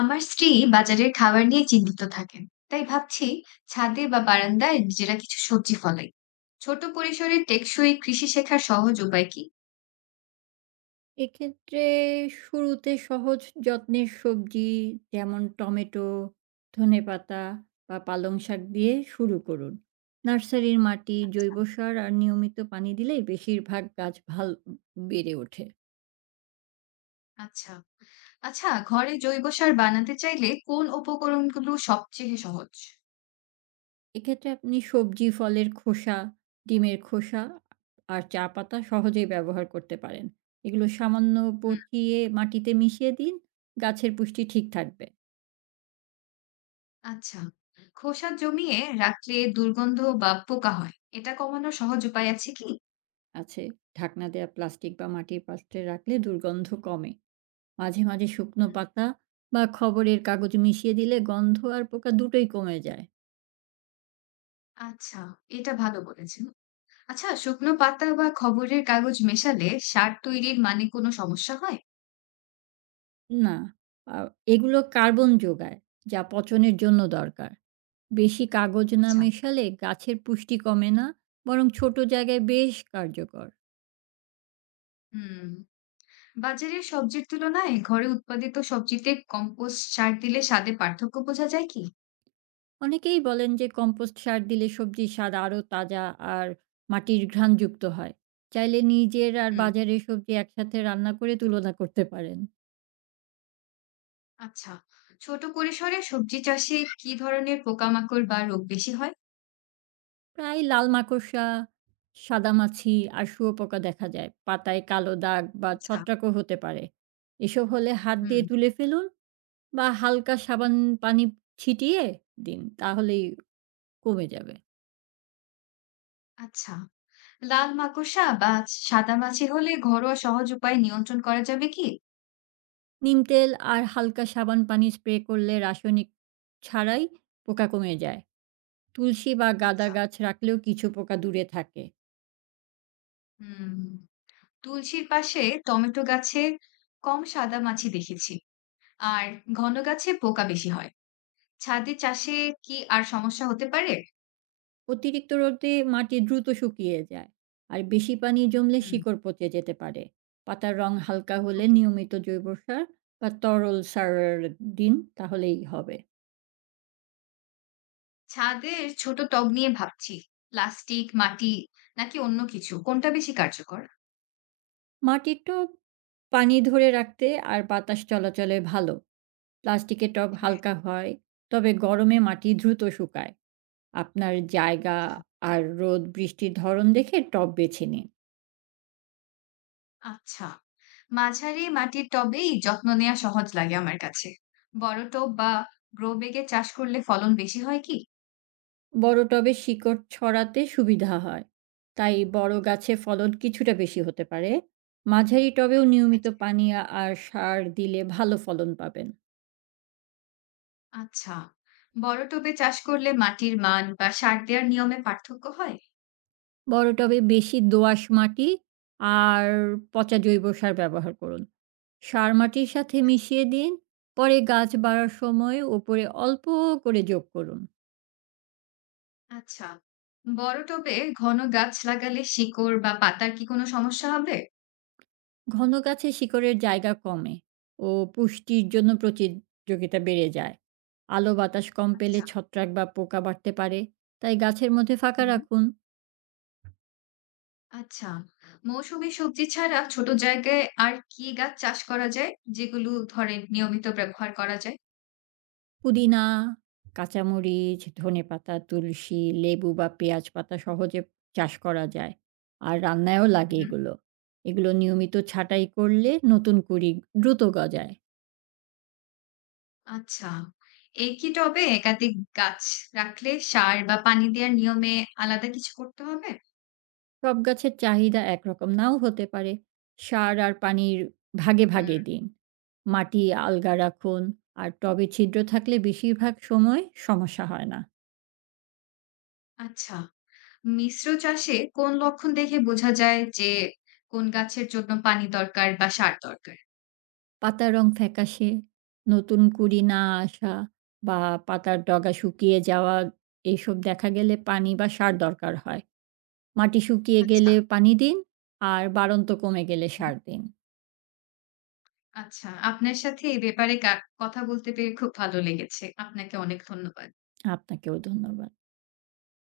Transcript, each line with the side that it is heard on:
left: আমার স্ত্রী বাজারের খাবার নিয়ে চিন্তিত থাকেন, তাই ভাবছি ছাদে বা বারান্দায় নিজেরা কিছু সবজি ফলাই। ছোট পরিসরে টেকসই কৃষি শেখার সহজ উপায় কি?
right: এক্ষেত্রে শুরুতে সহজ যত্নের সবজি যেমন টমেটো, ধনেপাতা বা পালং শাক দিয়ে শুরু করুন। নার্সারির মাটি,
left: আচ্ছা।
right: জৈব সার আর নিয়মিত পানি দিলেই বেশিরভাগ গাছ ভাল বেড়ে ওঠে।
left: আচ্ছা। আচ্ছা, ঘরে জৈব সার বানাতে চাইলে কোন উপকরণগুলো সবচেয়ে সহজ?
right: এক্ষেত্রে আপনি সবজি, ফলের খোসা, ডিমের খোসা আর চা পাতা সহজেই ব্যবহার করতে পারেন। এগুলো সামান্য
left: হুম।
right: পচিয়ে মাটিতে মিশিয়ে দিন, গাছের পুষ্টি ঠিক থাকবে।
left: আচ্ছা, খোসা জমিয়ে রাখলে দুর্গন্ধ বা পোকা হয়, এটা কমানোর সহজ উপায় আছে কি?
right: আছে, ঢাকনা দেওয়া প্লাস্টিক বা মাটির পাত্রে রাখলে দুর্গন্ধ কমে। মাঝে মাঝে শুকনো
left: হুম।
right: পাতা বা খবরের কাগজ মিশিয়ে দিলে গন্ধ আর পোকা দুটোই কমে যায়।
left: আচ্ছা, এটা ভালো বলেছেন। আচ্ছা, শুকনো পাতা বা খবরের কাগজ মেশালে সার তৈরির মানে কোনো সমস্যা হয়?
right: না, আ এগুলো কার্বন যোগায়, যা পচনের জন্য দরকার। বেশি কাগজ না
left: আচ্ছা।
right: মেশালে গাছের পুষ্টি কমে না, বরং ছোট জায়গায় বেশ কার্যকর।
left: হুম। বাজারের সবজির তুলনায় ঘরে উৎপাদিত সবজিতে কম্পোস্ট সার দিলে স্বাদে পার্থক্য বোঝা যায় কি?
right: অনেকেই বলেন যে কম্পোস্ট সার দিলে সবজির স্বাদ আরও তাজা আর মাটির ঘ্রাণযুক্ত হয়। চাইলে নিজের আর
left: হুম।
right: বাজারের সবজি একসাথে রান্না করে তুলনা করতে পারেন।
left: আচ্ছা। ছোট পরিসরে সবজি চাষে কি ধরনের পোকামাকড় বা রোগ বেশি হয়?
right: প্রায় লাল মাকড়সা, সাদামাছি আর শুঁয়োপোকা দেখা যায়। পাতায় কালো দাগ বা
left: আচ্ছা।
right: ছত্রাকও হতে পারে। এসব হলে হাত দিয়ে
left: হুম।
right: তুলে ফেলুন বা হালকা সাবান পানি ছিটিয়ে দিন, তাহলেই কমে যাবে।
left: আচ্ছা, লাল মাকড়সা বা সাদা মাছি হলে ঘরোয়া সহজ উপায়ে নিয়ন্ত্রণ করা যাবে কি?
right: নিম তেল আর হালকা সাবান পানি স্প্রে করলে রাসায়নিক ছাড়াই পোকা কমে যায়। তুলসী বা গাঁদা
left: আচ্ছা।
right: গাছ রাখলেও কিছু পোকা দূরে থাকে।
left: হুম। তুলসীর পাশে টমেটো গাছে কম সাদা মাছি দেখেছি। আর ঘন গাছে পোকা বেশি হয়। ছাদে চাষে কি আর সমস্যা হতে পারে?
right: অতিরিক্ত রোদে মাটি দ্রুত শুকিয়ে যায় আর বেশি পানি জমলে
left: হুম।
right: শিকড় পচে যেতে পারে। পাতার রং হালকা হলে
left: ওকে।
right: নিয়মিত জৈব সার বা তরল সার দিন, তাহলেই হবে।
left: ছাদের ছোট টব নিয়ে ভাবছি। প্লাস্টিক, মাটি নাকি অন্য কিছু? কোনটা বেশি কার্যকর?
right: মাটির টব পানি ধরে রাখতে আর বাতাস চলাচলে ভালো। প্লাস্টিকের টব
left: হ্যাঁ।
right: হালকা হয়, তবে গরমে মাটি দ্রুত শুকায়। আপনার জায়গা আর রোদ বৃষ্টির ধরন দেখে টব বেছে নিন।
left: আচ্ছা, মাঝারি মাটির টবেই যত্ন নেয়া সহজ লাগে আমার কাছে। বড় টব বা গ্রো ব্যাগে চাষ করলে ফলন বেশি হয় কি?
right: বড় টবে শিকড় ছড়াতে সুবিধা হয়। তাই বড় গাছে ফলন কিছুটা বেশি হতে পারে। মাঝারি টবেও
left: ঠিক
right: নিয়মিত
left: আছে।
right: পানি আর সার দিলে ভালো ফলন পাবেন।
left: আচ্ছা, বড় টবে চাষ করলে মাটির মান বা সার দেওয়ার নিয়মে পার্থক্য হয়?
right: বড় টবে বেশি দোআঁশ মাটি আর পচা জৈব সার ব্যবহার করুন। সার মাটির সাথে
left: ঠিক আছে।
right: মিশিয়ে দিন। পরে গাছ বাড়ার সময় ওপরে অল্প করে যোগ করুন।
left: আচ্ছা, বড় টবে ঘন গাছ লাগালে শিকড় বা পাতার কি কোনো সমস্যা হবে?
right: ঘন গাছে শিকড়ের জায়গা কমে ও পুষ্টির জন্য প্রতিযোগিতা বেড়ে যায়। আলো বাতাস কম পেলে
left: আচ্ছা।
right: ছত্রাক বা পোকা বাড়তে পারে, তাই গাছের মধ্যে ফাঁকা
left: হুম।
right: রাখুন।
left: আচ্ছা, মৌসুমী সবজি ছাড়া ছোট জায়গায় আর কি গাছ চাষ করা যায়? যেগুলো ধরেন নিয়মিত ব্যবহার করা যায়?
right: পুদিনা, কাঁচামরিচ, ধনেপাতা, তুলসী, লেবু বা পেঁয়াজ পাতা সহজে চাষ করা যায় আর রান্নায়ও
left: হু,
right: লাগে
left: হুম।
right: এগুলো। এগুলো নিয়মিত ছাঁটাই করলে নতুন কুড়ি দ্রুত গজায়।
left: আচ্ছা, একই টবে একাধিক গাছ রাখলে সার বা পানি দেওয়ার নিয়মে আলাদা কিছু করতে হবে?
right: সব গাছের চাহিদা একরকম নাও হতে পারে। সার আর পানির ভাগে,
left: হুম।
right: ভাগে দিন। মাটি আলগা রাখুন আর টবে ছিদ্র থাকলে বেশিরভাগ সময় সমস্যা হয় না।
left: আচ্ছা, মিশ্র চাষে কোন লক্ষণ দেখে বোঝা যায় যে কোন গাছের জন্য পানি দরকার বা সার দরকার?
right: পাতার রং ফ্যাকাশে, নতুন কুঁড়ি না আসা বা পাতার ডগা শুকিয়ে যাওয়া, এইসব দেখা গেলে পানি বা সার দরকার হয়। মাটি শুকিয়ে
left: আচ্ছা।
right: গেলে পানি দিন আর বাড়ন্ত কমে গেলে
left: হুম।
right: সার দিন।
left: আচ্ছা, আপনার সাথে এ ব্যাপারে কথা বলতে পেরে খুব ভালো লেগেছে। আপনাকে অনেক ধন্যবাদ।
right: আপনাকেও ধন্যবাদ।